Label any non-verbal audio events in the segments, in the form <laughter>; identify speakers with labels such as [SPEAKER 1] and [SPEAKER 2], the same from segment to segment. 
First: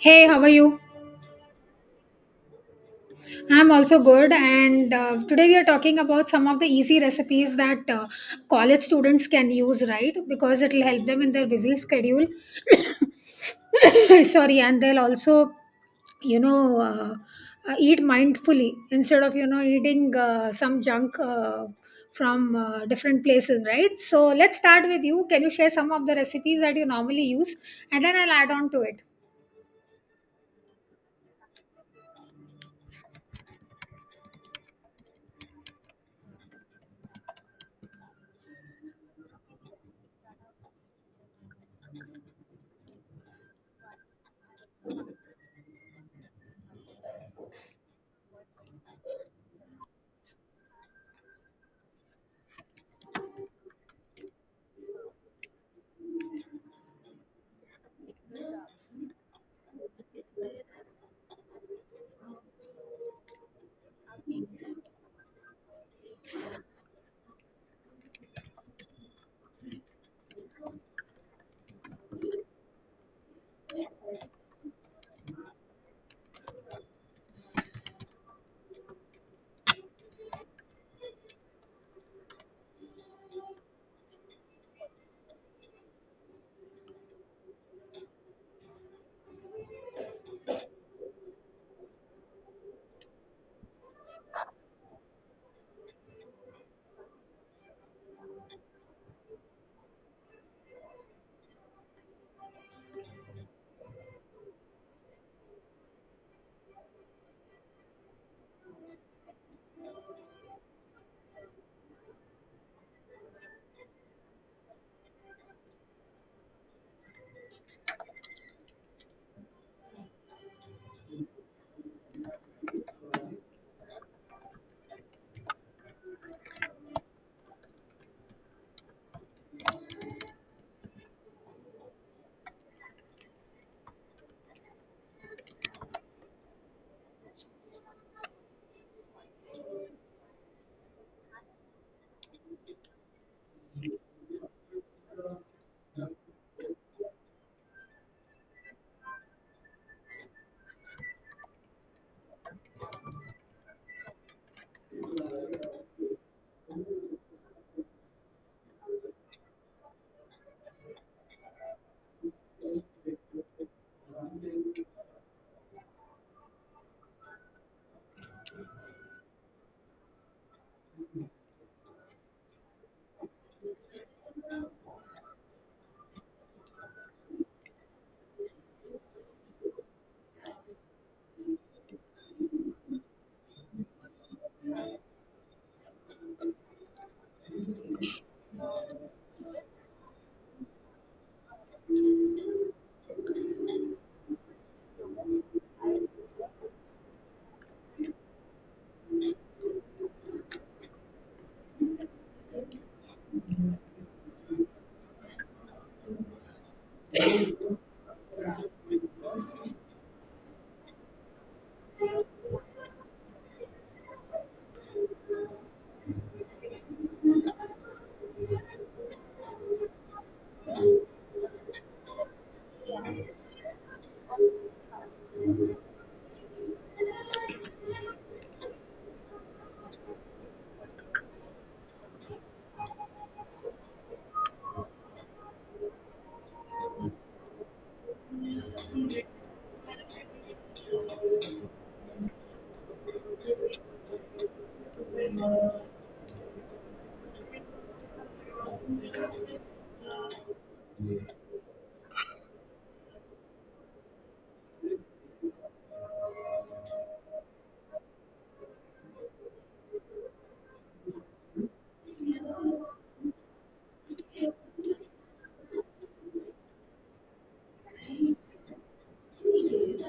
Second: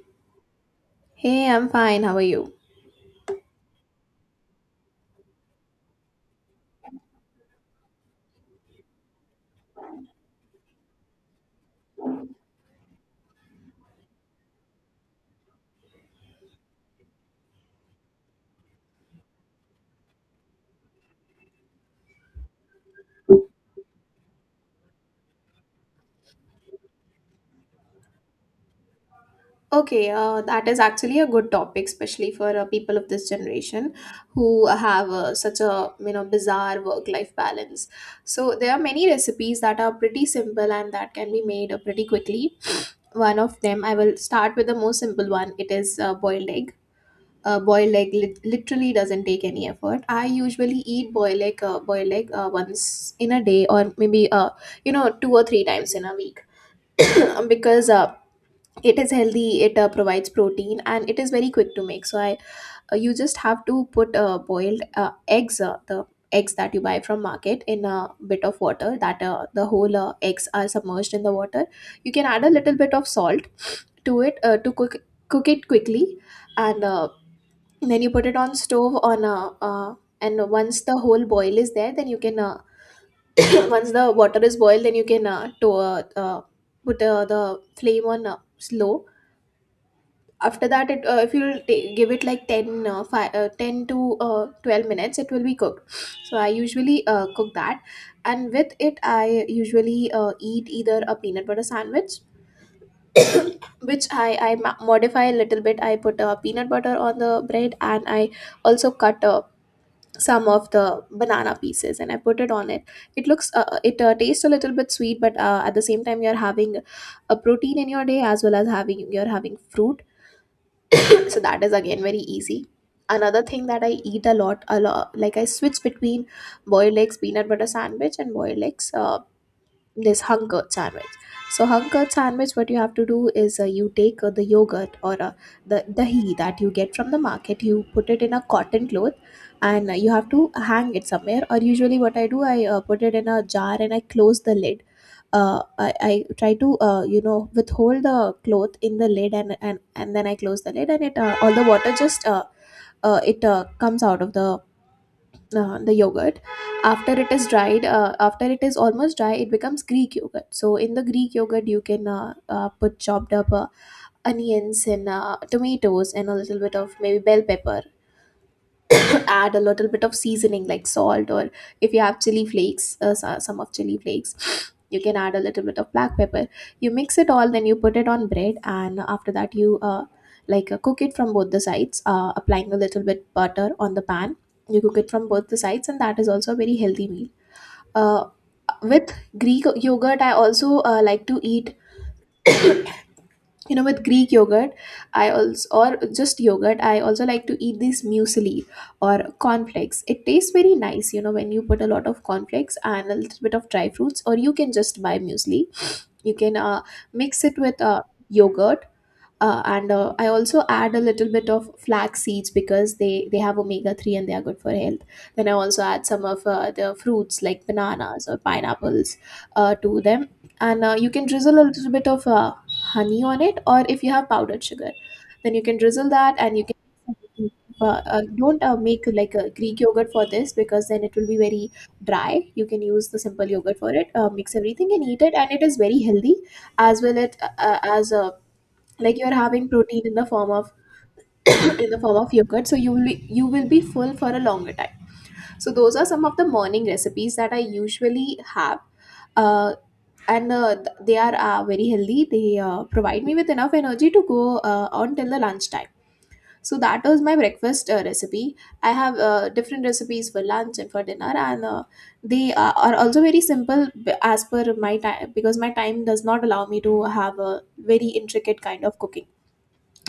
[SPEAKER 1] Hey, how are you?
[SPEAKER 2] Hey, I'm fine. How are you?
[SPEAKER 1] I'm also good, and today we are talking about some of the easy recipes that college students can use, right? Because it'll help them in their busy schedule. <coughs> Sorry, and they'll also, you know, uh, eat mindfully instead of, eating some junk from different places, right? So let's start with you. Can you share some of the recipes that you normally use? And then I'll add on to it.
[SPEAKER 2] Okay, that is actually a good topic, especially for people of this generation who have such a bizarre work-life balance. So there are many recipes that are pretty simple and that can be made pretty quickly. One of them, I will start with the most simple one. It is boiled egg. Boiled egg literally doesn't take any effort. I usually eat boiled egg once in a day, or maybe two or three times in a week, <coughs> <clears throat> because it is healthy, it provides protein and it is very quick to make. So I You just have to put boiled eggs, the eggs that you buy from market in a bit of water, that the whole eggs are submerged in the water. You can add a little bit of salt to it to cook cook it quickly. And then you put it on stove on a uh, and once the whole boil is there, then you can <coughs> <clears throat> once the water is boiled, then you can put the flame on slow. After that, it if you give it like 10 10 to 12 minutes, it will be cooked. So I usually cook that, and with it I usually eat either a peanut butter sandwich, which I modify a little bit. I put peanut butter on the bread and I also cut some of the banana pieces and I put it on it. It looks it tastes a little bit sweet, but at the same time you're having a protein in your day, as well as having you're having fruit. <coughs> So that is again very easy. Another thing that I eat a lot, like I switch between boiled eggs, peanut butter sandwich, and boiled eggs, this hung curd sandwich. So hung curd sandwich, what you have to do is you take the yogurt, or the dahi that you get from the market, you put it in a cotton cloth, and you have to hang it somewhere. Or usually what I do, I put it in a jar and I close the lid. I try to withhold the cloth in the lid, and then I close the lid, and it all the water just it comes out of the yogurt. After it is dried, after it is almost dry, it becomes Greek yogurt. So in the Greek yogurt you can put chopped up onions and tomatoes and a little bit of maybe bell pepper. Add a little bit of seasoning like salt, or if you have chili flakes, some of chili flakes, <sniffs> you can add a little bit of black pepper. You mix it all, then you put it on bread, and after that you cook it from both the sides, applying a little bit butter on the pan. You cook it from both the sides, and that is also a very healthy meal. uh, with Greek yogurt I also like to eat, with Greek yogurt I also, or just yogurt, I also like to eat this muesli or cornflakes. It tastes very nice, you know, when you put a lot of cornflakes and a little bit of dry fruits, or you can just buy muesli. You can mix it with yogurt, and I also add a little bit of flax seeds because they have omega 3, and they are good for health. Then I also add some of the fruits like bananas or pineapples to them. And you can drizzle a little bit of honey on it, or if you have powdered sugar, then you can drizzle that. And you can don't make like a Greek yogurt for this, because then it will be very dry. You can use the simple yogurt for it, mix everything and eat it, and it is very healthy as well. It As a, like, you're having protein in the form of <coughs> in the form of yogurt, so you will be full for a longer time. So those are some of the morning recipes that I usually have. uh, they are very healthy, they provide me with enough energy to go on till the lunchtime. So that was my breakfast recipe. I have different recipes for lunch and for dinner, and are also very simple, as per my time, because my time does not allow me to have a very intricate kind of cooking.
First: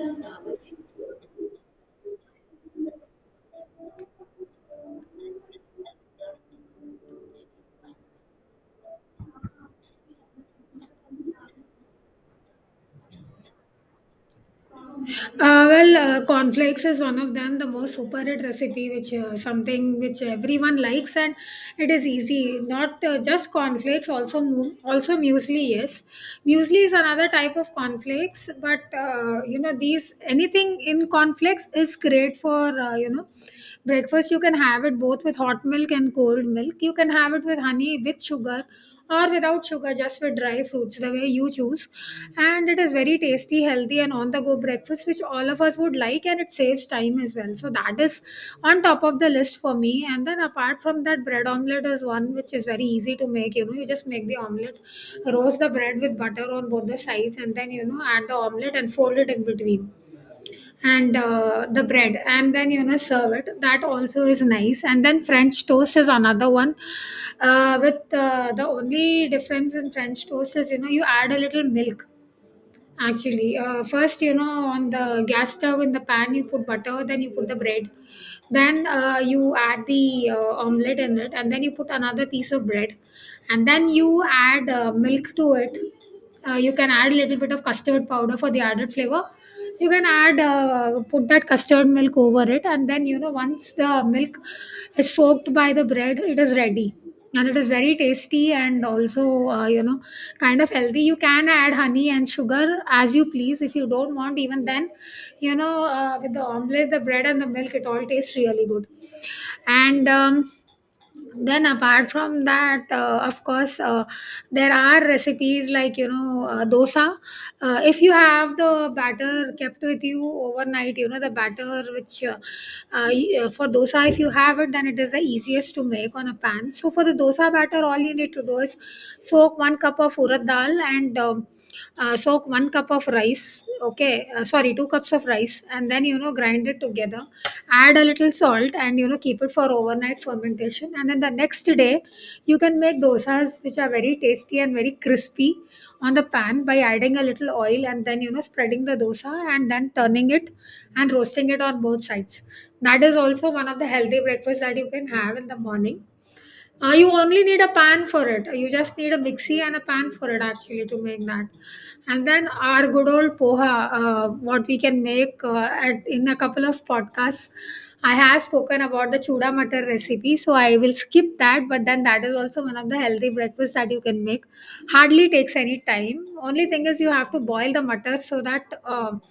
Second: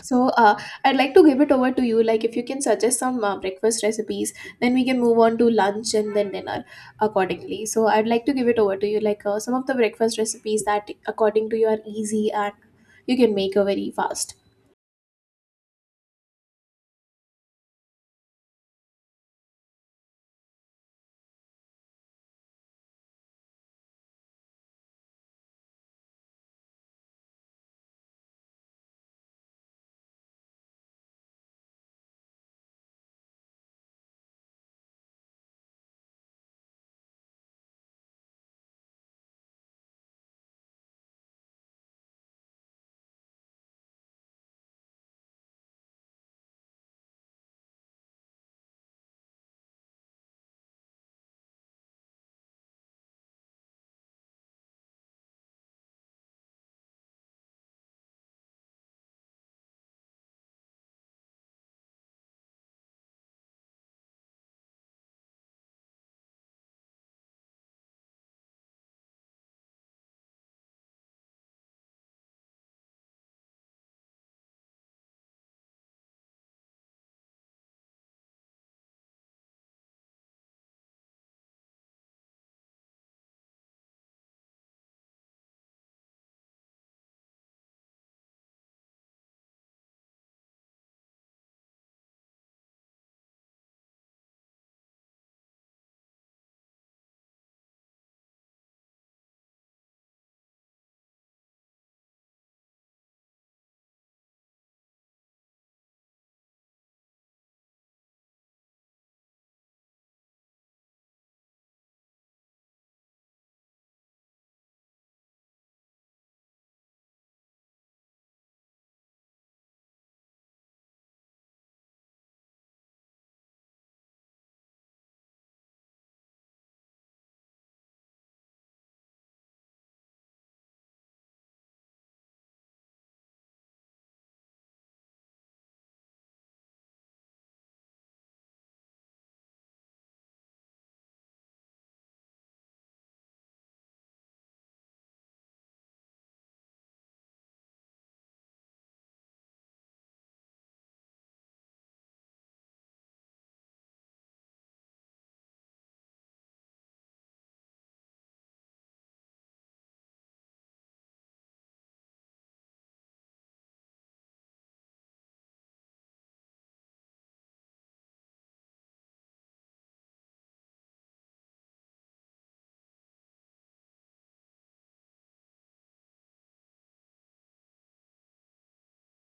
[SPEAKER 2] So I'd like to give it over to you. Like, if you can suggest some breakfast recipes, then we can move on to lunch and then dinner accordingly. So I'd like to give it over to you. Like some of the breakfast recipes that according to you are easy and you can make a very fast.
[SPEAKER 1] Well, cornflakes is one of them, the most superhit recipe, which something which everyone likes, and it is easy. Not just cornflakes, also also muesli. Yes, muesli is another type of cornflakes, but you know these anything in cornflakes is great for you know breakfast. You can have it both with hot milk and cold milk. You can have it with honey, with sugar, or without sugar, just with dry fruits, the way you choose. And it is very tasty, healthy, and on the go breakfast, which all of us would like, and it saves time as well. So, that is on top of the list for me. And then, apart from that, bread omelette is one which is very easy to make. You know, you just make the omelette, roast the bread with butter on both the sides, and then, you know, add the omelette and fold it in between and the bread, and then you know serve it. That also is nice. And then french toast is another one with the only difference in french toast is, you know, you add a little milk. Actually, first, you know, on the gas stove in the pan you put butter, then you put the bread, then you add the omelette in it, and then you put another piece of bread, and then you add milk to it. You can add a little bit of custard powder for the added flavor. You can add, put that custard milk over it, and then you know once the milk is soaked by the bread, it is ready, and it is very tasty and also, you know, kind of healthy. You can add honey and sugar as you please. If you don't want, even then, you know, with the omelette, the bread and the milk, it all tastes really good. And then apart from that, of course, there are recipes like, you know, dosa. If you have the batter kept with you overnight, you know the batter which for dosa, if you have it, then it is the easiest to make on a pan. So for the dosa batter, all you need to do is soak one cup of urad dal, and soak one cup of rice. Okay, sorry, two cups of rice, and then you know grind it together, add a little salt, and you know keep it for overnight fermentation, and then the next day you can make dosas which are very tasty and very crispy on the pan by adding a little oil and then you know spreading the dosa and then turning it and roasting it on both sides. That is also one of the healthy breakfasts that you can have in the morning. You only need a pan for it. You just need a mixie and a pan for it actually to make that. And then our good old poha. What we can make, in a couple of podcasts I have spoken about the chuda matar recipe, so I will skip that. But then that is also one of the healthy breakfasts that you can make. Hardly takes any time. Only thing is you have to boil the matar, so that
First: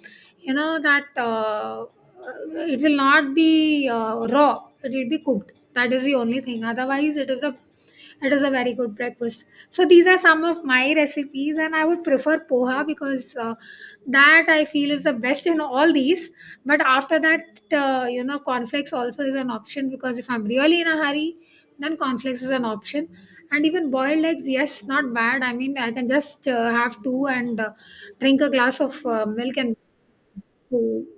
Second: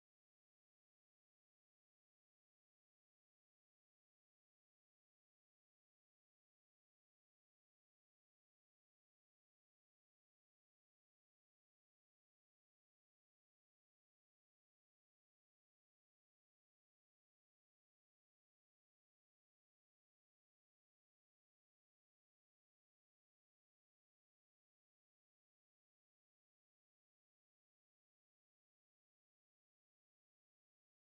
[SPEAKER 1] you know that it will not be raw, it will be cooked. That is the only thing. Otherwise it is a, it is a very good breakfast. So these are some of my recipes, and I would prefer poha because that I feel is the best in all these. But after that, you know, cornflakes also is an option, because if I'm really in a hurry, then cornflakes is an option. And even boiled eggs, yes, not bad. I mean, I can just have two and drink a glass of milk, and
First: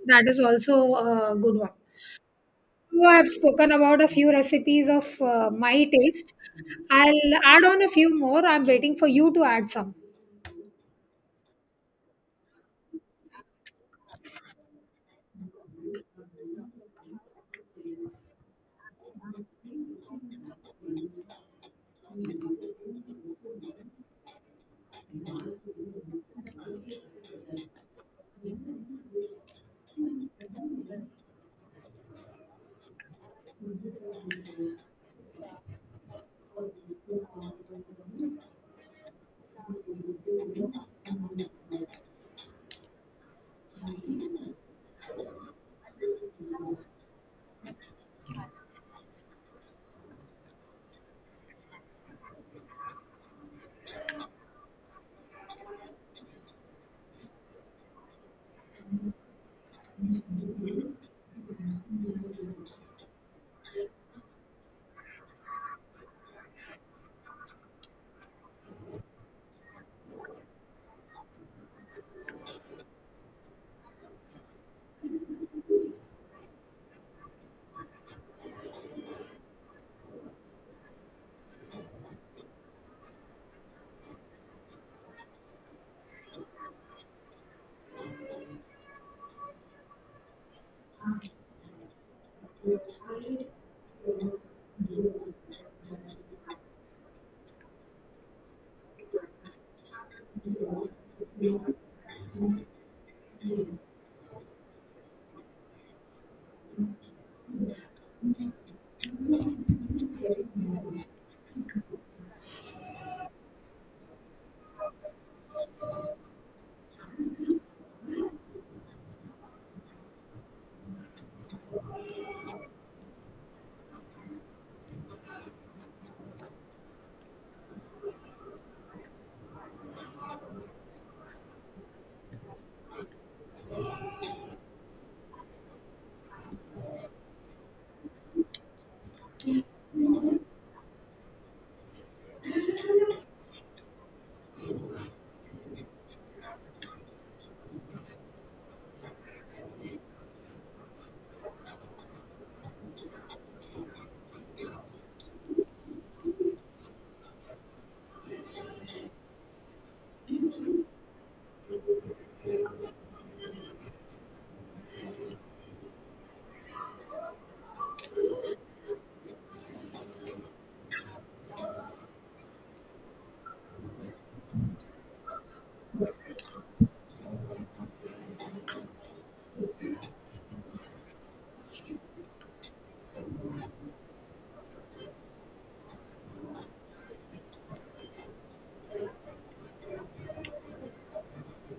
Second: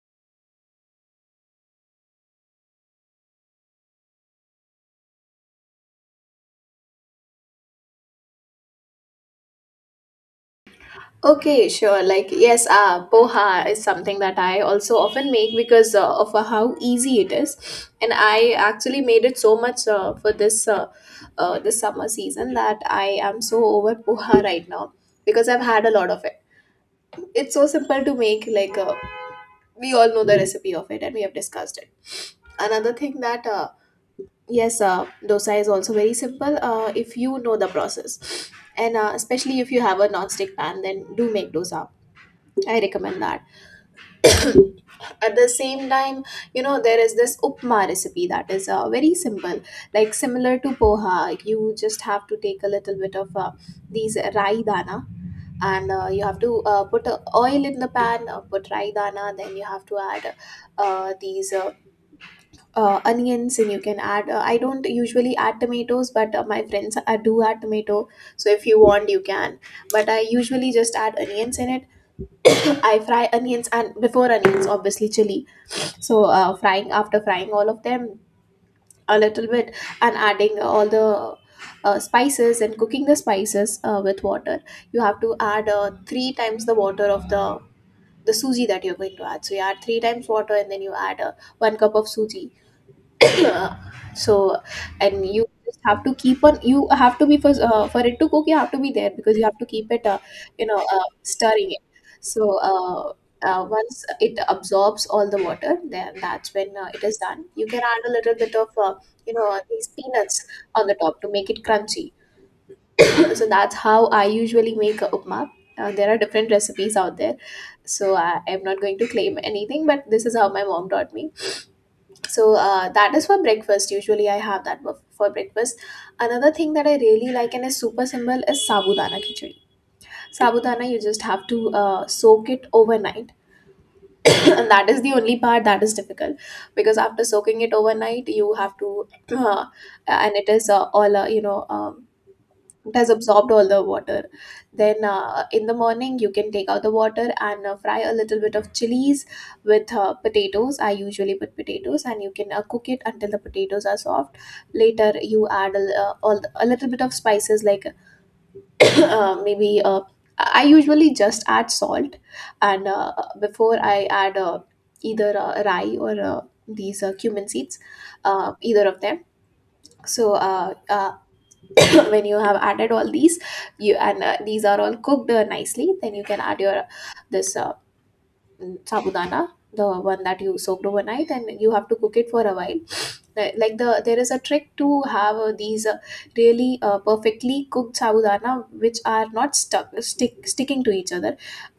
[SPEAKER 1] that is also a good one. So I've spoken about a few recipes of my taste. I'll add on a few more. I'm waiting for you to add some.
[SPEAKER 2] Okay, sure. Like, yes, poha is something that I also often make because of how easy it is, and I actually made it so much for this summer season, that I am so over poha right now because I've had a lot of it. It's so simple to make, like we all know the recipe of it and we have discussed it. Another thing that yes, dosa is also very simple if you know the process. And especially if you have a non-stick pan, then do make dosa. I recommend that. At the same time, you know, there is this upma recipe that is very simple, like similar to poha. Like, you just have to take a little bit of these rai dana, and you have to put oil in the pan, put raidana, then you have to add these onions. And you can add, I don't usually add tomatoes, but my friends do add tomato, so if you want, you can. But I usually just add onions in it. <coughs> I fry onions, and before onions obviously chili. So frying after frying all of them a little bit, and adding all the spices and cooking the spices with water. You have to add three times the water of the suji that you're going to add. So you add three times water and then you add one cup of suji. uh, so and you just have to keep on, you have to be for it to cook you have to be there because you have to keep it stirring it. So once it absorbs all the water, then that's when it is done. You can add a little bit of these peanuts on the top to make it crunchy. <coughs> <clears throat> So that's how I usually make a upma. There are different recipes out there, so I'm not going to claim anything, but this is how my mom taught me. So that is for breakfast. Usually I have that for breakfast. Another thing that I really like and is super simple is sabudana khichdi. Sabudana, you just have to soak it overnight. <coughs> <clears throat> And that is the only part that is difficult, because after soaking it overnight, you have to uh, and it is all, it has absorbed all the water. Then in the morning you can take out the water and fry a little bit of chilies with potatoes. I usually put potatoes, and you can cook it until the potatoes are soft. Later you add a little bit of spices like <coughs> maybe I usually just add salt. And uh, before i add uh, either rye or these cumin seeds, either of them. So <laughs> <coughs> when you have added all these, you and these are all cooked nicely, then you can add your this uh, sabudana, the one that you soaked overnight, and you have to cook it for a while. There is a trick to have these really perfectly cooked sabudana, which are not stuck stick sticking to each other.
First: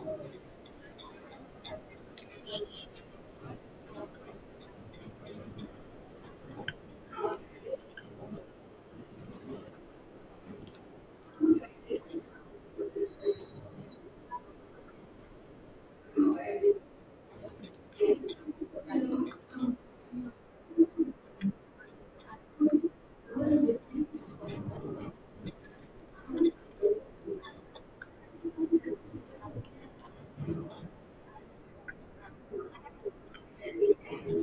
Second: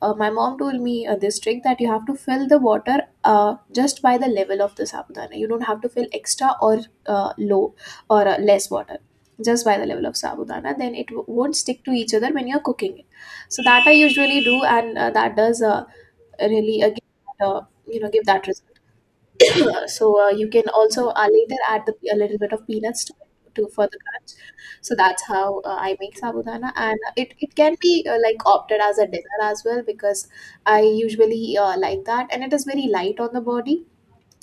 [SPEAKER 2] My mom told me this trick, that you have to fill the water just by the level of the sabudana. You don't have to fill extra or low or less water, just by the level of sabudana. Then won't stick to each other when you're cooking it. So that I usually do, and that does really give, you know give that result. <clears throat> So you can also later add a little bit of peanuts to it to for the crunch. So that's how I make sabudana, and it can be like opted as a dinner as well, because I usually like that, and it is very light on the body.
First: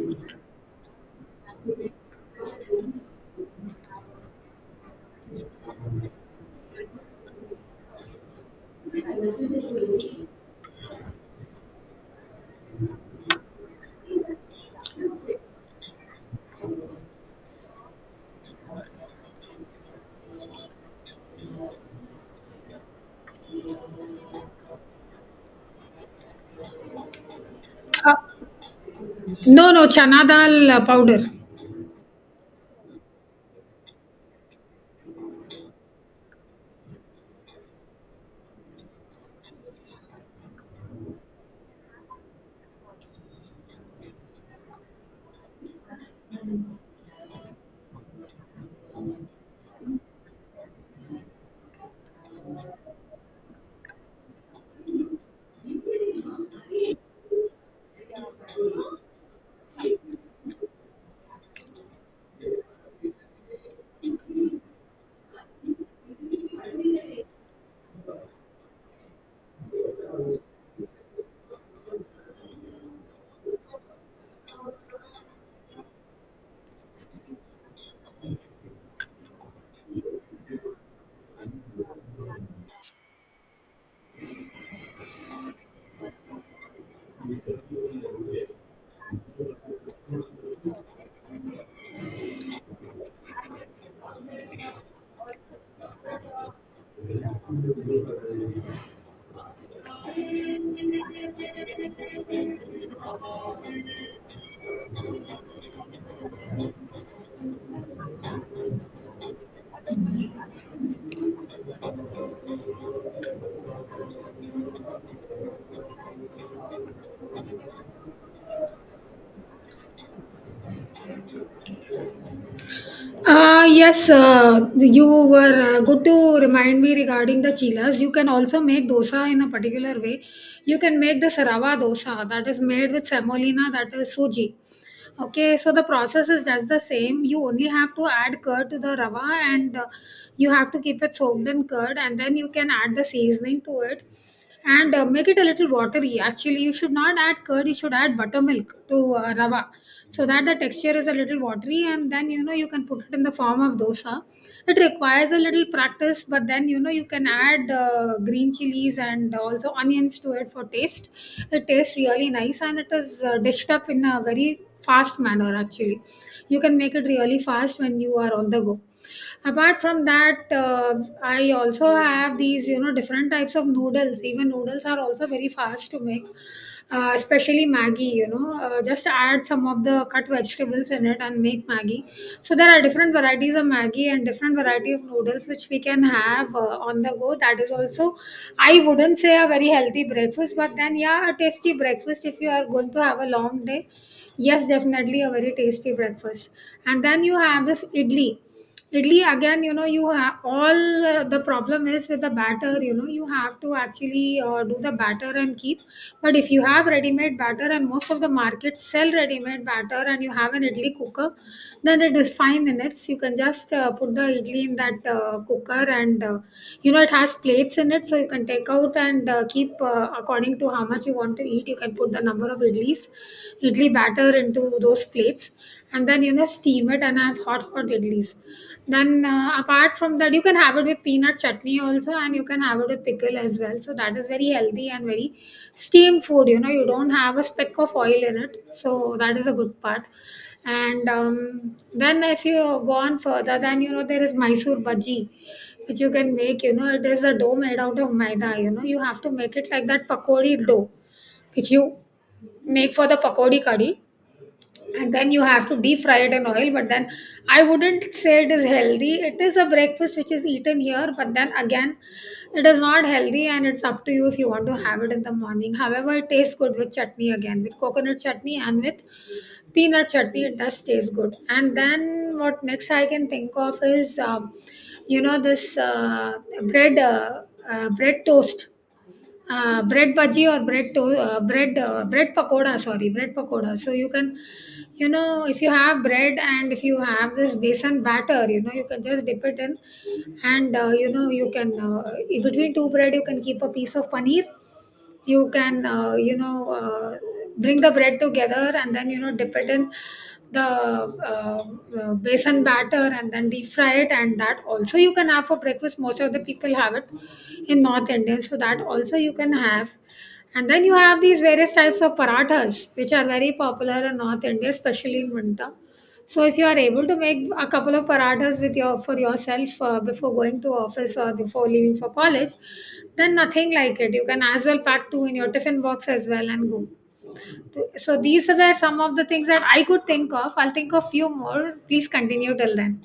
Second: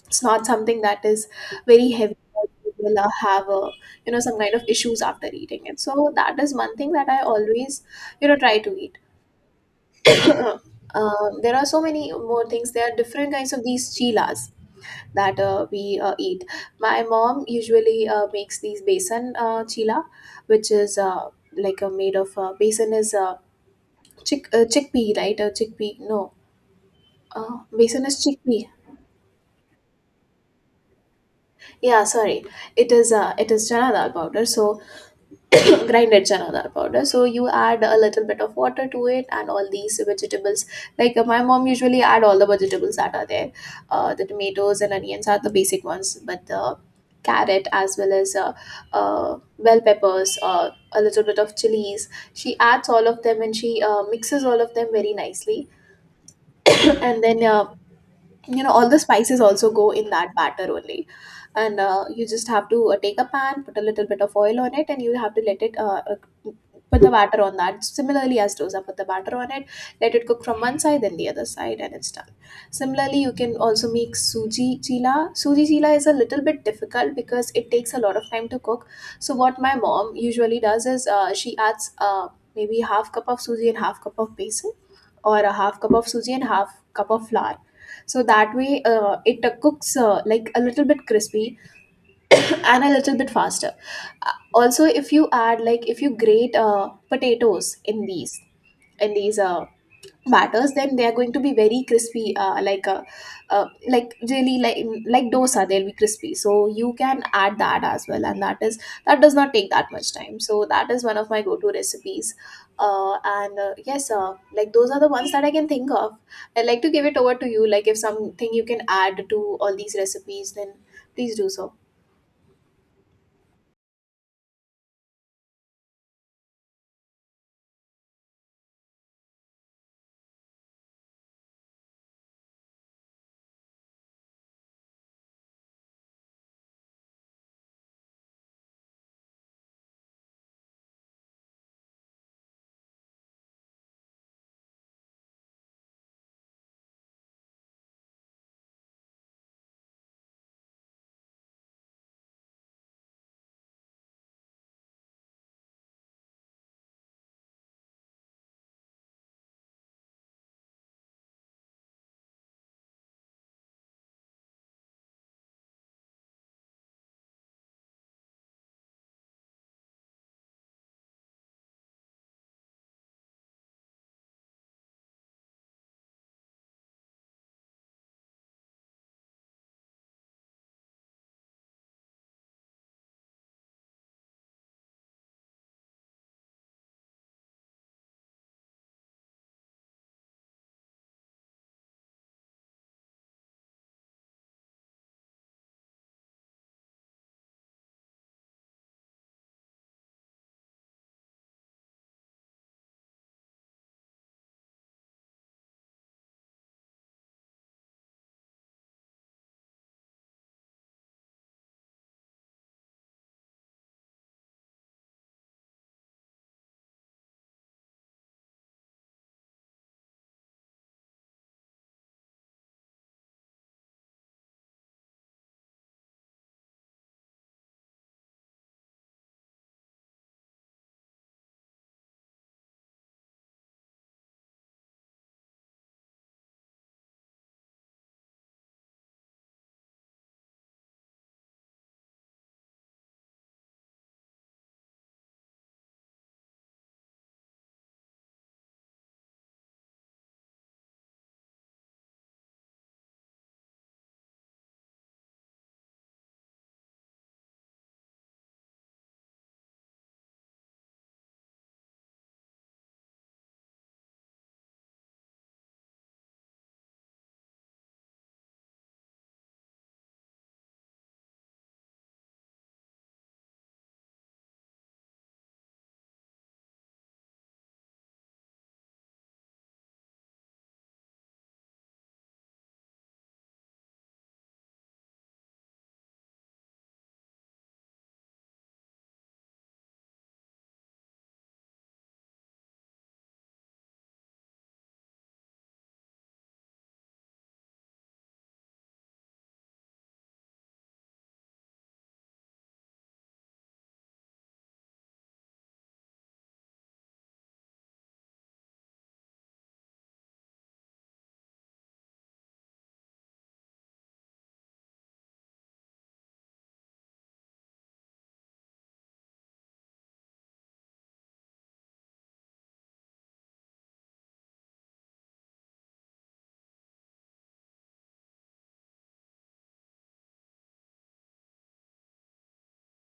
[SPEAKER 2] It's not something that is very heavy, or you will have some kind of issues after eating it. So that is one thing that I always try to eat. <coughs> <clears throat> There are so many more things. There are different kinds of these chilas that we eat. My mom usually makes these besan chila, which is like made of besan. Is chickpea, right? Chickpea, no. Besan
[SPEAKER 1] Uh,
[SPEAKER 2] is chickpea.
[SPEAKER 1] no, no, chana dal powder.
[SPEAKER 2] Yeah, sorry. It is chana dal powder. So <coughs> grinded chana dal powder, so you add a little bit of water to it and all these vegetables. Like, my mom usually add all the vegetables that are there, the tomatoes and onions are the basic ones, but the carrot as well as uh, bell peppers, a little bit of chilies. She adds all of them, and she mixes all of them very nicely. <coughs> And then all the spices also go in that batter only. And you just have to take a pan, put a little bit of oil on it, and you have to let it put the batter on that, similarly as dosa, put the batter on it. Let it cook from one side, then the other side, and it's done. Similarly, you can also make suji chila. Suji chila is a little bit difficult because it takes a lot of time to cook. So what my mom usually does is, she adds, maybe half cup of suji and half cup of besan, or a half cup of suji and half cup of flour. So that way, it cooks, like, a little bit crispy <coughs> and a little bit faster. Also, if you add, like, if you grate potatoes in these in these uh, batters, then they are going to be very crispy, like a, like really like dosa, they'll be crispy. So you can add that as well, and that does not take that much time. So that is one of my go-to recipes. And yes, like, those are the ones that I can think of. I'd like to give it over to you, like, if something you can add to all these recipes, then please do so.
[SPEAKER 1] Ah, yes, you were good to remind me regarding the chilas. You can also make dosa in a particular way. You can make the sarava dosa that is made with semolina, that is suji. Okay, so the process is just the same. You only have to add curd to the rava, and you have to keep it soaked in curd, and then you can add the seasoning to it and make it a little watery. Actually, you should not add curd, you should add buttermilk to rava, so that the texture is a little watery, and then you know you can put it in the form of dosa. It requires a little practice, but then you know you can add green chilies and also onions to it for taste. It tastes really nice, and it is dished up in a very fast manner. Actually, you can make it really fast when you are on the go. Apart from that, I also have these, you know, different types of noodles. Even noodles are also very fast to make. Especially maggi, you know, just add some of the cut vegetables in it and make maggi. So there are different varieties of maggi and different variety of noodles which we can have on the go. That is also, I wouldn't say a very healthy breakfast, but then yeah, a tasty breakfast if you are going to have a long day. Yes, definitely a very tasty breakfast. And then you have this idli. Idli again, you know, you have all, the problem is with the batter. You know, you have to actually do the batter and keep. But if you have ready made batter, and most of the markets sell ready made batter, and you have an idli cooker, then it is 5 minutes. You can just put the idli in that cooker, and you know it has plates in it, so you can take out and keep according to how much you want to eat. You can put the number of idlis, idli batter into those plates, and then you know steam it and have hot hot idlis. Then apart from that, you can have it with peanut chutney also, and you can have it with pickle as well. So that is very healthy and very steamed food. You know, you don't have a speck of oil in it, so that is a good part. And then if you go on further, then you know there is mysore bhaji, which you can make. You know, it is a dough made out of maida. You know, you have to make it like that pakodi dough, which you make for the pakodi curry, and then you have to deep fry it in oil. But then I wouldn't say it is healthy. It is a breakfast which is eaten here, but then again it is not healthy, and it's up to you if you want to have it in the morning. However, it tastes good with chutney, again with coconut chutney, and with peanut chutney it does taste good. And then what next I can think of is, you know, this bread bread toast bread bhaji or bread to- bread bread pakoda, sorry, bread pakoda. So you can, you know, if you have bread and if you have this besan batter, you know, you can just dip it in, and you know you can, in between two bread you can keep a piece of paneer. You can, you know, bring the bread together, and then you know dip it in the basin batter and then deep fry it. And that also you can have for breakfast. Most of the people have it in north india, so that also you can have. And then you have these various types of parathas which are very popular in north india, especially in winter. So if you are able to make a couple of parathas with your, for yourself, before going to office or before leaving for college, then nothing like it. You can as well pack two in your tiffin box as well and go. So these were some of the things that I could think of. I'll think of few more. Please continue till then.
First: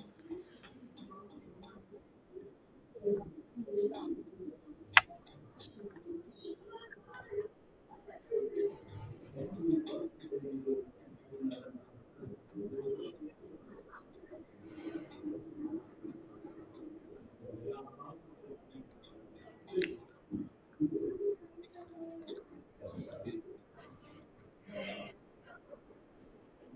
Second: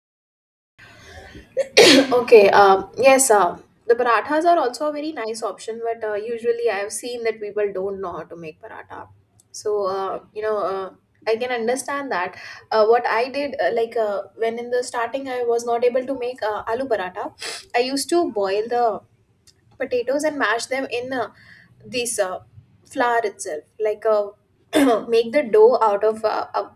[SPEAKER 2] <coughs> Okay, yes, the parathas are also a very nice option, but usually I have seen that people don't know how to make paratha. So, I can understand that. What I did, like, when in the starting I was not able to make aloo paratha, I used to boil the potatoes and mash them in this flour itself. Like, <clears throat>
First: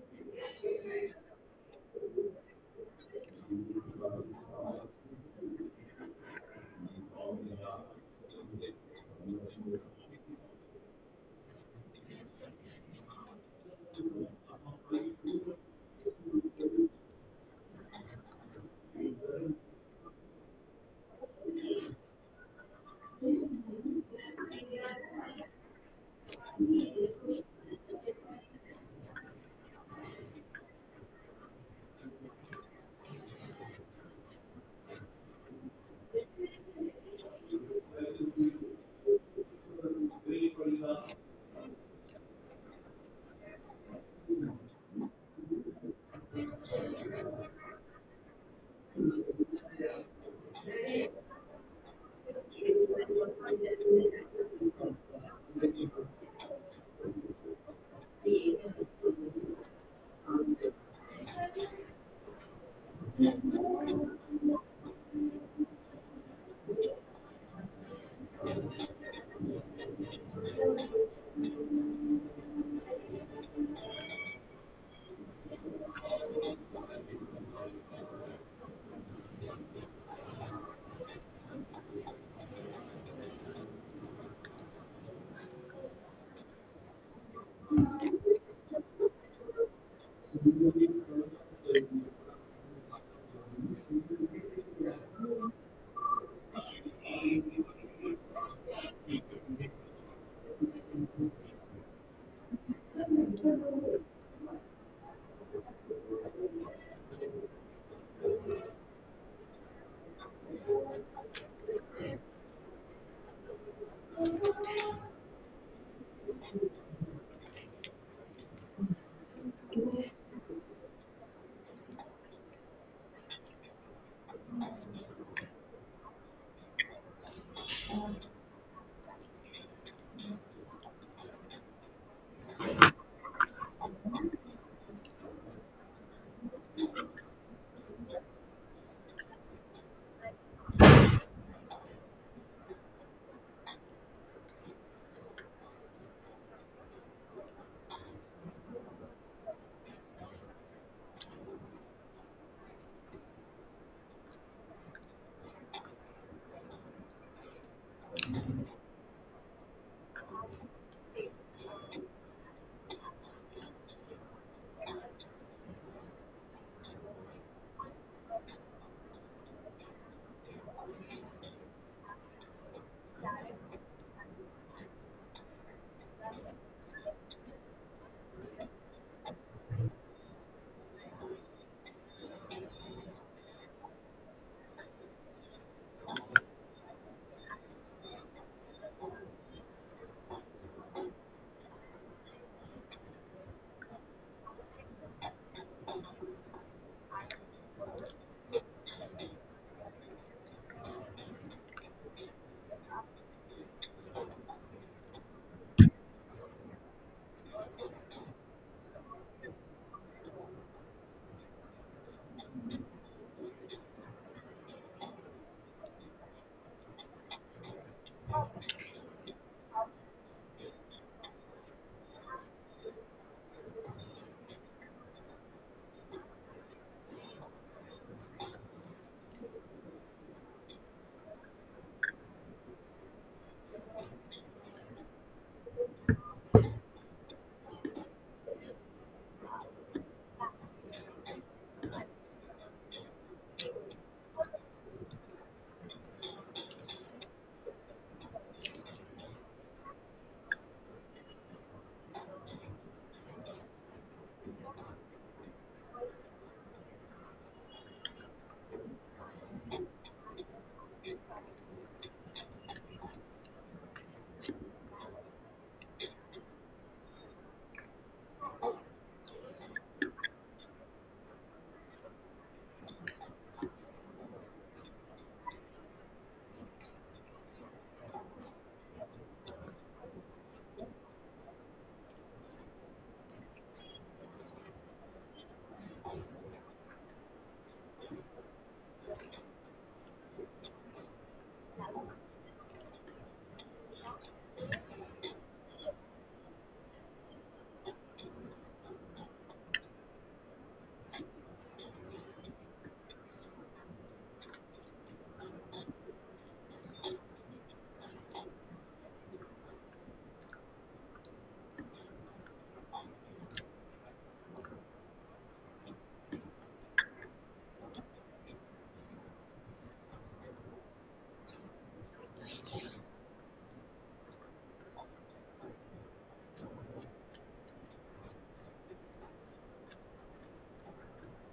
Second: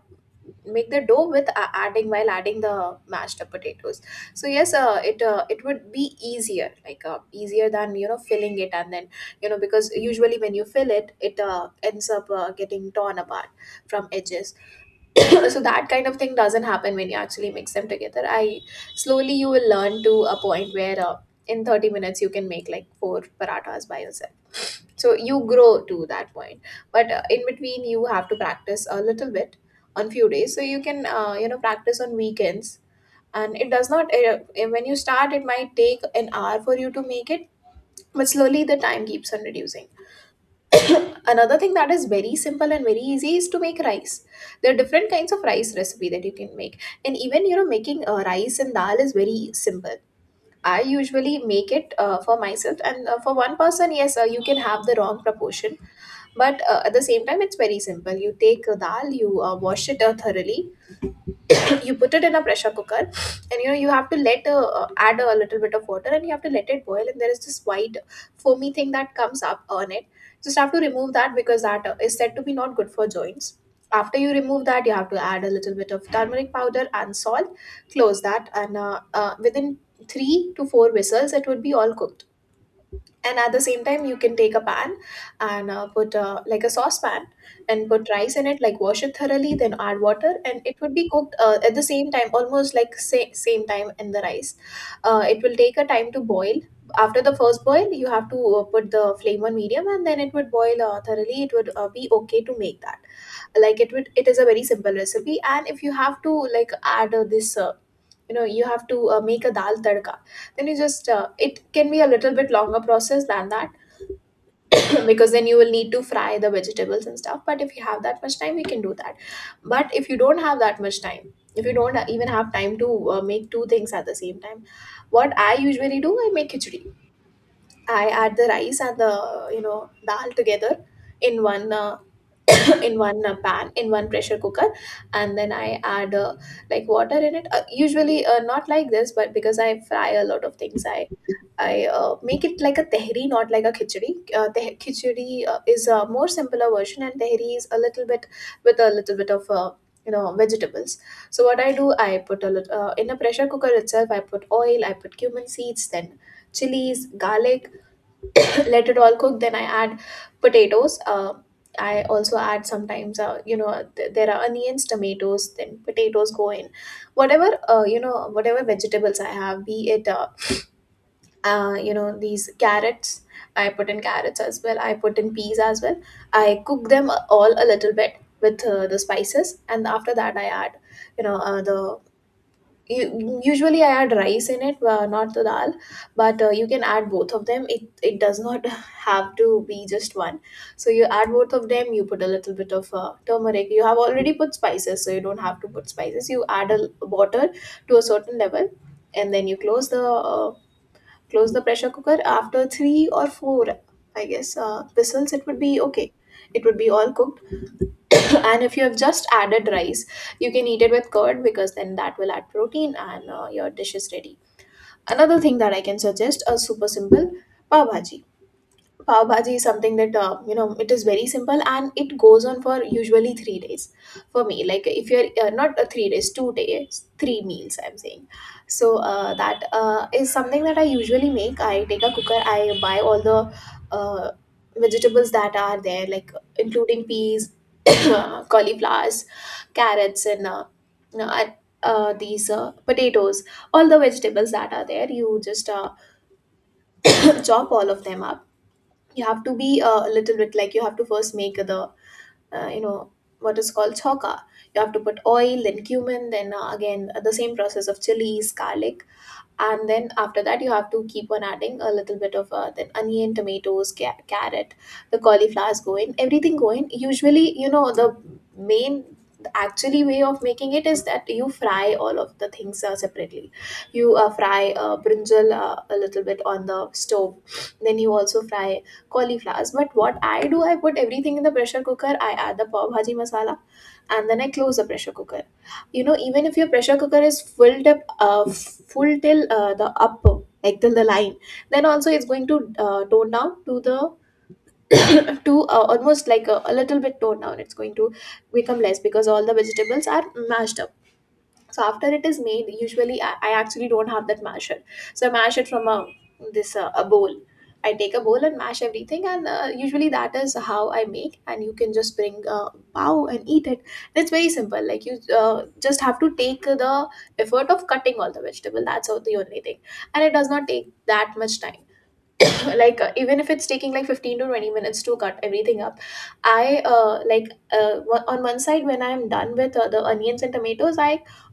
[SPEAKER 2] make the dough with, adding the mashed up potatoes. So yes, it would be easier, like, easier than, filling it. And then, because usually when you fill it, ends up getting torn apart from edges. <coughs> <clears throat> So that kind of thing doesn't happen when you actually mix them together. I Slowly you will learn to a point where, in 30 minutes you can make like four parathas by yourself. So you grow to that point, but in between you have to practice a little bit on few days, so you can practice on weekends. And it does not, when you start, it might take an hour for you to make it, but slowly the time keeps on reducing. Another thing that is very simple and very easy is to make rice. There are different kinds of rice recipe that you can make, and even, making rice and dal is very simple. I usually make it for myself, and for one person, yes, you can have the wrong proportion, but at the same time, it's very simple. You take dal, you wash it thoroughly, <coughs> <clears throat> you put it in a pressure cooker, and you have to, let add a little bit of water, and you have to let it boil, and there is this white foamy thing that comes up on it. Just have to remove that, because that is said to be not good for joints. After you remove that, you have to add a little bit of turmeric powder and salt, close that, and within three to four whistles it would be all cooked. And at the same time you can take a pan and put, like, a saucepan, and put rice in it, like, wash it thoroughly, then add water, and it would be cooked at the same time, almost like, same time in the rice. It will take a time to boil. After the first boil you have to put the flame on medium, and then it would boil thoroughly, it would be okay to make that. It is a very simple recipe. And if you have to, like, add this, you have to make a dal tadka, then you just it can be a little bit longer process than that. <clears throat> Because then you will need to fry the vegetables and stuff, but if you have that much time we can do that. But if you don't have that much time, if you don't even have time to make two things at the same time, what I usually do, I make khichdi. I add the rice and the, you know dal together in one <clears throat> in one pan, in one pressure cooker. And then I add, like, water in it, usually, not like this, but because I fry a lot of things, I make it like a tehri, not like a khichdi. Khichdi is a more simpler version, and tehri is a little bit, with a little bit of, vegetables. So what I do, I put a little in a pressure cooker itself. I put oil, I put cumin seeds, then chilies, garlic, <coughs> let it all cook. Then I add potatoes. I also add sometimes, there are onions, tomatoes, then potatoes go in, whatever you know whatever vegetables I have, be it, these carrots. I put in carrots as well, I put in peas as well, I cook them all a little bit with the spices. And after that I add, you know uh, the usually I add rice in it, not the dal, but you can add both of them. It does not <laughs> have to be just one. So you add both of them, you put a little bit of turmeric. You have already put spices, so you don't have to put spices. You add water to a certain level, and then you close the pressure cooker. After three or four, I guess, whistles, it would be okay. It would be all cooked. <coughs> And if you have just added rice, you can eat it with curd, because then that will add protein, and your dish is ready. Another thing that I can suggest is super simple: pav bhaji. Pav bhaji is something that, it is very simple, and it goes on for usually 3 days for me. Like, if you're not, 3 days, 2 days, three meals, I'm saying. So that is something that I usually make. I take a cooker. I buy all the uh, vegetables that are there, like, including peas, <coughs> cauliflowers, carrots, and, you know, and, these potatoes. All the vegetables that are there, you just <coughs> <clears throat> chop all of them up. You have to be a little bit like you have to first make the uh, you know what is called choka. You have to put oil, then cumin, then again, the same process of chilies, garlic, and then after that you have to keep on adding a little bit of then onion, tomatoes, carrot. The cauliflowers go in, everything go in. Usually, you know, the main, the actually way of making it is that you fry all of the things separately. You fry brinjal a little bit on the stove, then you also fry cauliflowers. But what I do, I put everything in the pressure cooker, I add the pav bhaji masala, and then I close the pressure cooker. You know, even if your pressure cooker is filled up full till the up, like till the line, then also it's going to tone down to the <coughs> to almost like a little bit tone down, it's going to become less because all the vegetables are mashed. So after it is made, usually I actually don't have that masher. So I mash it from a this a bowl. I take a bowl and mash everything, and usually that is how I make. And you can just bring a bow and eat it. It's very simple. Like you just have to take the effort of cutting all the vegetable. That's all, the only thing, and it does not take that much time. <laughs> Like even if it's taking like 15 to 20 minutes to cut everything up, I like, on one side when I'm done with the onions and tomatoes, I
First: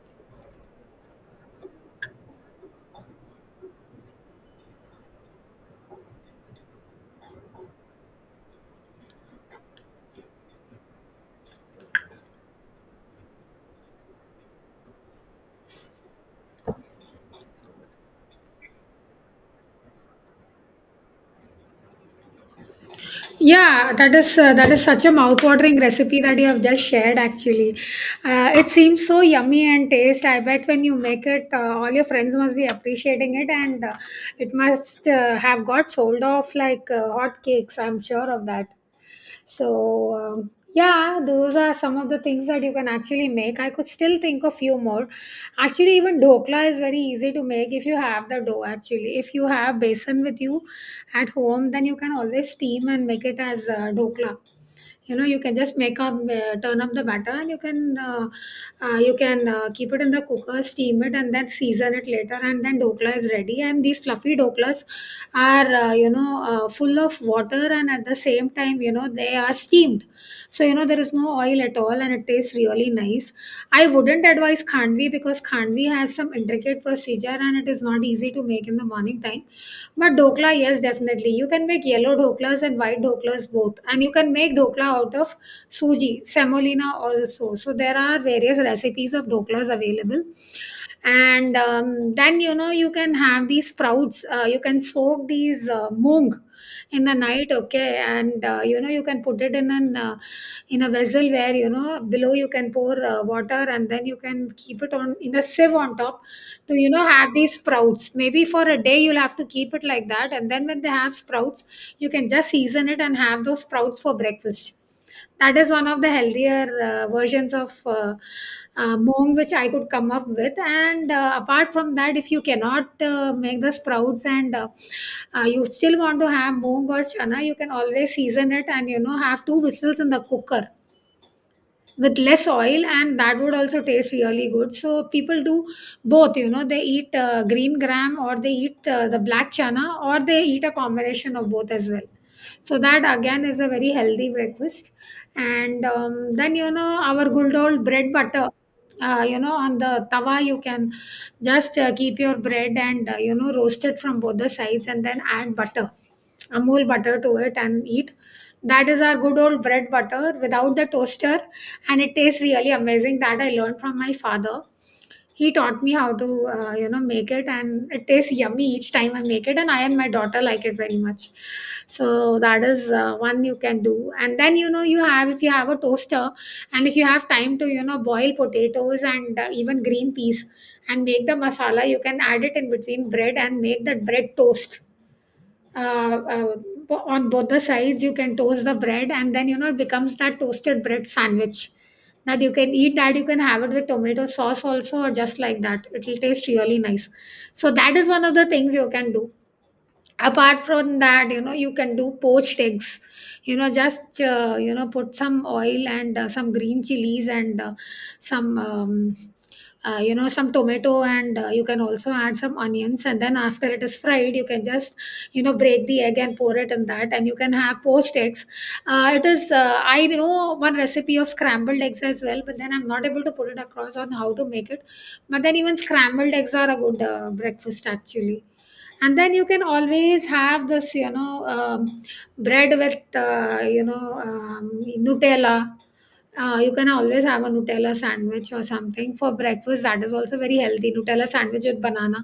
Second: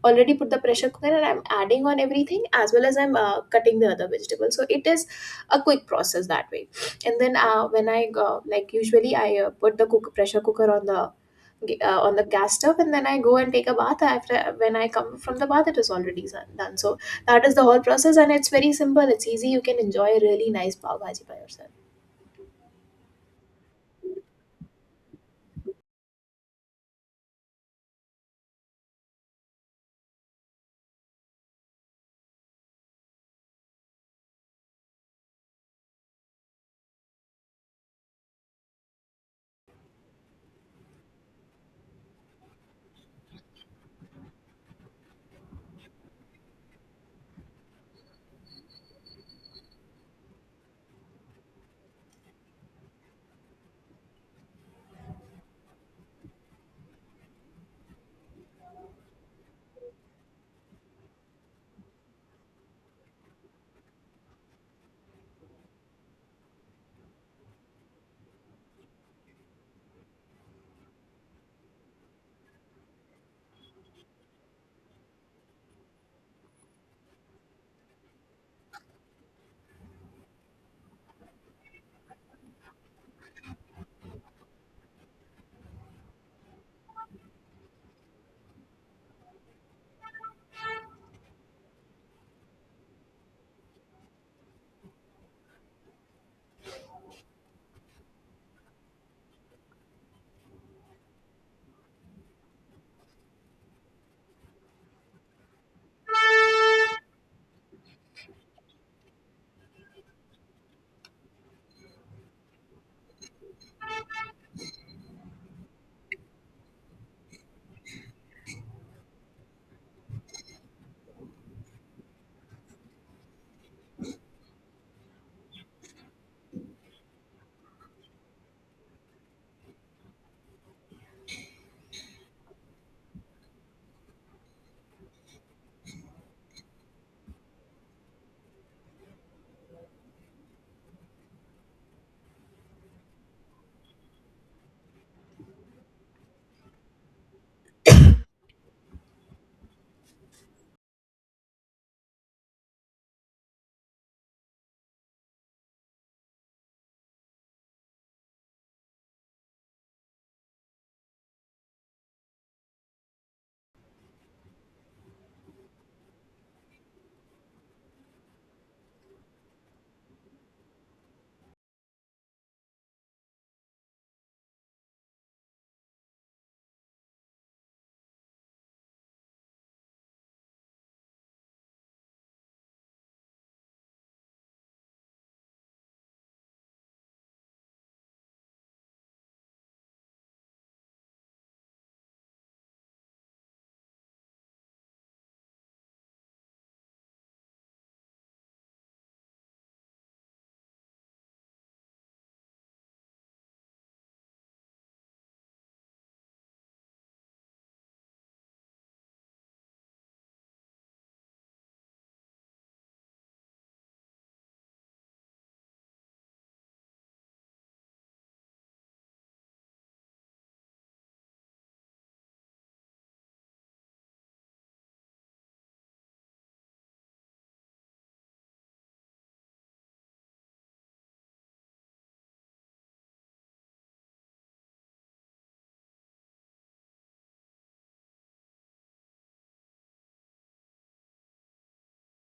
[SPEAKER 2] already put the pressure cooker and I'm adding on everything as well as I'm cutting the other vegetables, so it is a quick process that way. And then when I usually I put the pressure cooker on the on the gas stove, and then I go and take a bath. After, when I come from the bath, it is already done done. So that is the whole process, and it's very simple, it's easy, you can enjoy a really nice pav bhaji by yourself.
[SPEAKER 1] Yeah, that is such a mouth-watering recipe that you have just shared. Actually, it seems so yummy and taste. I bet when you make it, all your friends must be appreciating it, and it must have got sold off like hot cakes. I'm sure of that. So, yeah, those are some of the things that you can actually make. I could still think of few more. Actually, even dhokla is very easy to make if you have the dough. Actually, if you have besan with you at home, then you can always steam and make it as dhokla. You know, you can just make up turn up the batter and you can keep it in the cooker, steam it, and then season it later, and then dokla is ready. And these fluffy doklas are full of water, and at the same time, you know, they are steamed, so you know there is no oil at all and it tastes really nice. I wouldn't advise khandvi because khandvi has some intricate procedure and it is not easy to make in the morning time, but dokla, yes, definitely. You can make yellow doklas and white doklas both. And you can make dokla out of suji, semolina, also. So there are various recipes of doklas available. And then, you know, you can have these sprouts. You can soak these moong in the night, okay, and you know, you can put it in an in a vessel where, you know, below you can pour water, and then you can keep it on in a sieve on top to, you know, have these sprouts. Maybe for a day you'll have to keep it like that, and then when they have sprouts, you can just season it and have those sprouts for breakfast. That is one of the healthier versions of Moong which I could come up with. And apart from that, if you cannot make the sprouts, and you still want to have Moong or Chana, you can always season it and, you know, have two whistles in the cooker with less oil, and that would also taste really good. So people do both, you know. They eat green gram, or they eat the black chana, or they eat a combination of both as well. So that, again, is a very healthy breakfast. And then, you know, our good old bread butter. You know, on the tawa you can just keep your bread and, you know, roast it from both the sides and then add butter, amul butter, to it and eat. That is our good old bread butter without the toaster, and it tastes really amazing. That I learned from my father. He taught me how to, you know, make it, and it tastes yummy each time I make it, and I and my daughter like it very much. So that is one you can do. And then, you know, you have, if you have a toaster, and if you have time to, you know, boil potatoes and even green peas and make the masala, you can add it in between bread and make that bread toast. uh, uh, on both the sides you can toast the bread, and then, you know, it becomes that toasted bread sandwich that you can eat, that you can have it with tomato sauce also, or just like that, it will taste really nice. So that is one of the things you can do. Apart from that, you know, you can do poached eggs. You know, just you know, put some oil and some green chilies and some you know, some tomato, and you can also add some onions, and then after it is fried, you can just, you know, break the egg and pour it in that, and you can have poached eggs. It is I know one recipe of scrambled eggs as well, but then I'm not able to put it across on how to make it. But then even scrambled eggs are a good breakfast, actually. And then you can always have this, you know, bread with uh, you know um, nutella. You can always have a nutella sandwich or something for breakfast. That is also very healthy, nutella sandwich with banana.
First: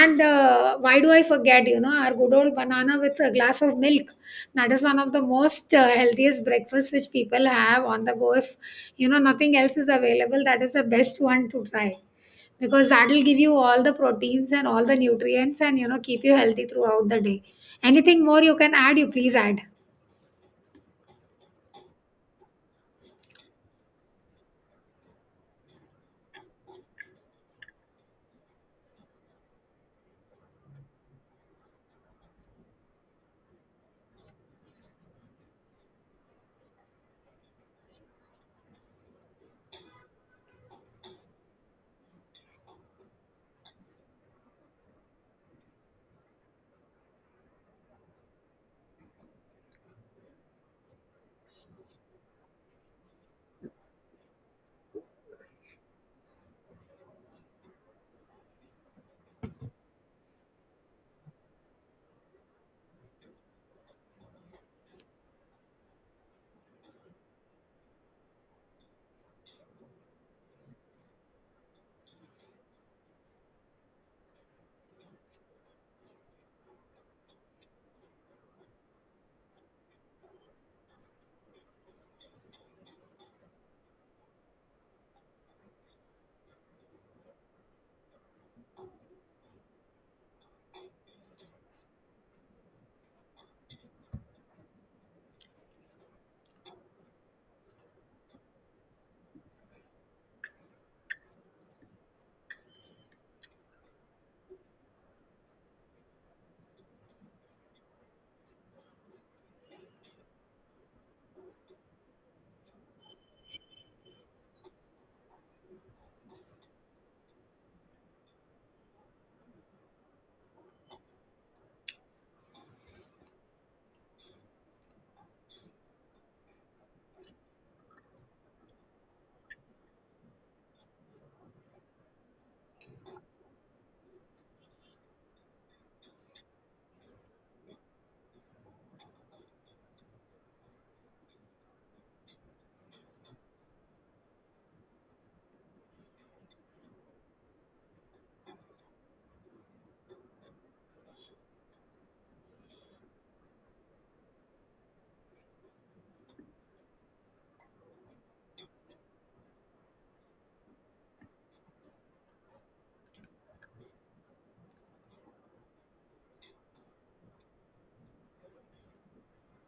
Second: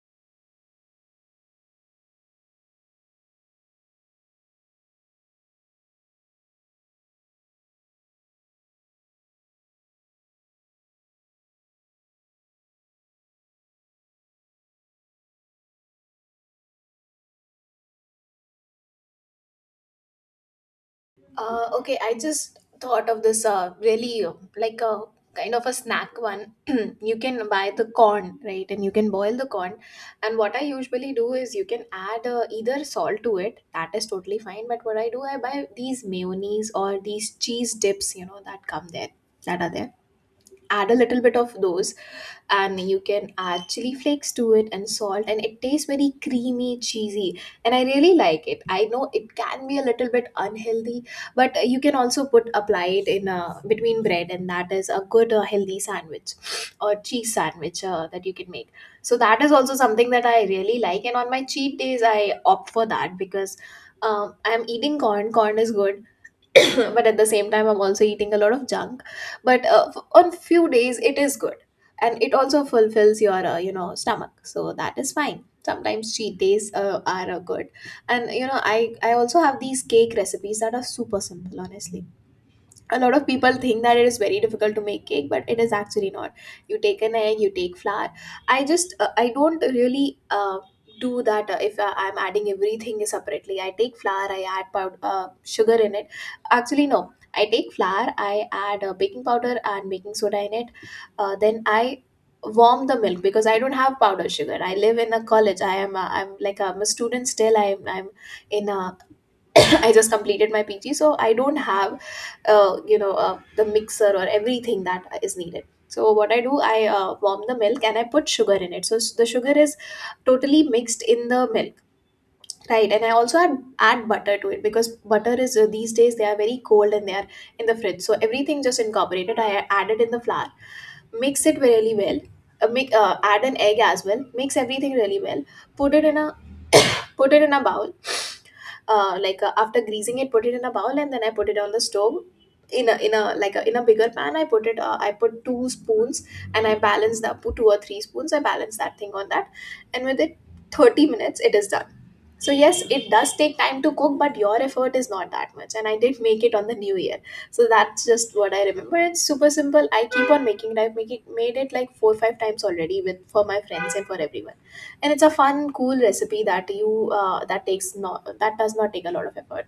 [SPEAKER 1] And why do I forget, you know, our good old banana with a glass of milk. That is one of the most healthiest breakfasts which people have on the go. If, you know, nothing else is available, that is the best one to try, because that will give you all the proteins and all the nutrients, and, you know, keep you healthy throughout the day. Anything more you can add, you please add.
[SPEAKER 2] Okay, I just thought of this really like a kind of a snack one. <clears throat> You can buy the corn, right, and you can boil the corn. And what I usually do is you can add either salt to it, that is totally fine. But what I do, I buy these mayonnaise or these cheese dips, you know, that come there, that are there. Add a little bit of those, and you can add chili flakes to it and salt, and it tastes very creamy, cheesy, and I really like it. I know it can be a little bit unhealthy, but you can also put apply it in between bread, and that is a good healthy sandwich or cheese sandwich that you can make. So that is also something that I really like, and on my cheat days I opt for that because I'm eating corn, corn is good. <coughs> <clears throat> But at the same time I'm also eating a lot of junk. But on few days it is good, and it also fulfills your stomach, so that is fine. Sometimes cheat days are good. And you know, I also have these cake recipes that are super simple, honestly. A lot of people think that it is very difficult to make cake, but it is actually not. You take an egg, you take flour. I just I don't really do that. If I'm adding everything separately, I take flour, I add powder, sugar in it. Actually no, I take flour, I add baking powder and baking soda in it. Then I warm the milk because I don't have powdered sugar. I live in a college, I am a student still, I'm in a <coughs> I just completed my PG, so I don't have, the mixer or everything that is needed. So what I do, I warm the milk and I put sugar in it. So the sugar is totally mixed in the milk, right? And I also add butter to it because butter is these days they are very cold and they are in the fridge. So everything just incorporated. I added in the flour, mix it really well. Make Add an egg as well. Mix everything really well. Put it in a bowl, like after greasing it, put it in a bowl, and then I put it on the stove in a like in a bigger pan. I put it I put two spoons and I balance that, put two or three spoons, I balance that thing on that, and with it 30 minutes it is done. So yes, it does take time to cook, but your effort is not that much, and I did make it on the New Year. So that's just what I remember. It's super simple, I keep on making it. I've made it like 4 5 times already with for my friends and for everyone, and it's a fun cool recipe that you that takes not, that does not take a lot of effort.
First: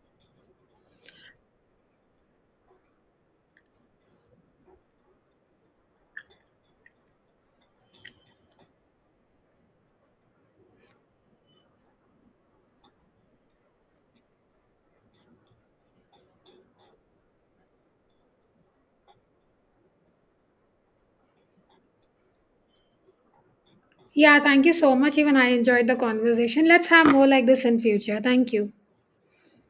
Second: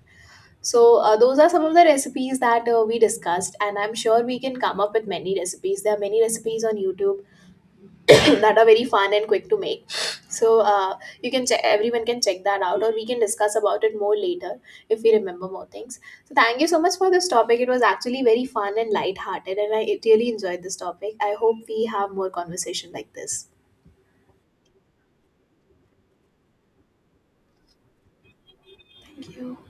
[SPEAKER 2] So those are some of the recipes that we discussed, and I'm sure we can come up with many recipes. There are many recipes on YouTube <coughs> <clears throat> that are very fun and quick to make. So you can check, everyone can check that out, or we can discuss about it more later if we remember more things. So thank you so much for this topic. It was actually very fun and light hearted, and I really enjoyed this topic. I hope we have more conversation like this.
[SPEAKER 1] Yeah, thank you so much, even I enjoyed the conversation. Let's have more like this in future. Thank you.
[SPEAKER 2] Thank you.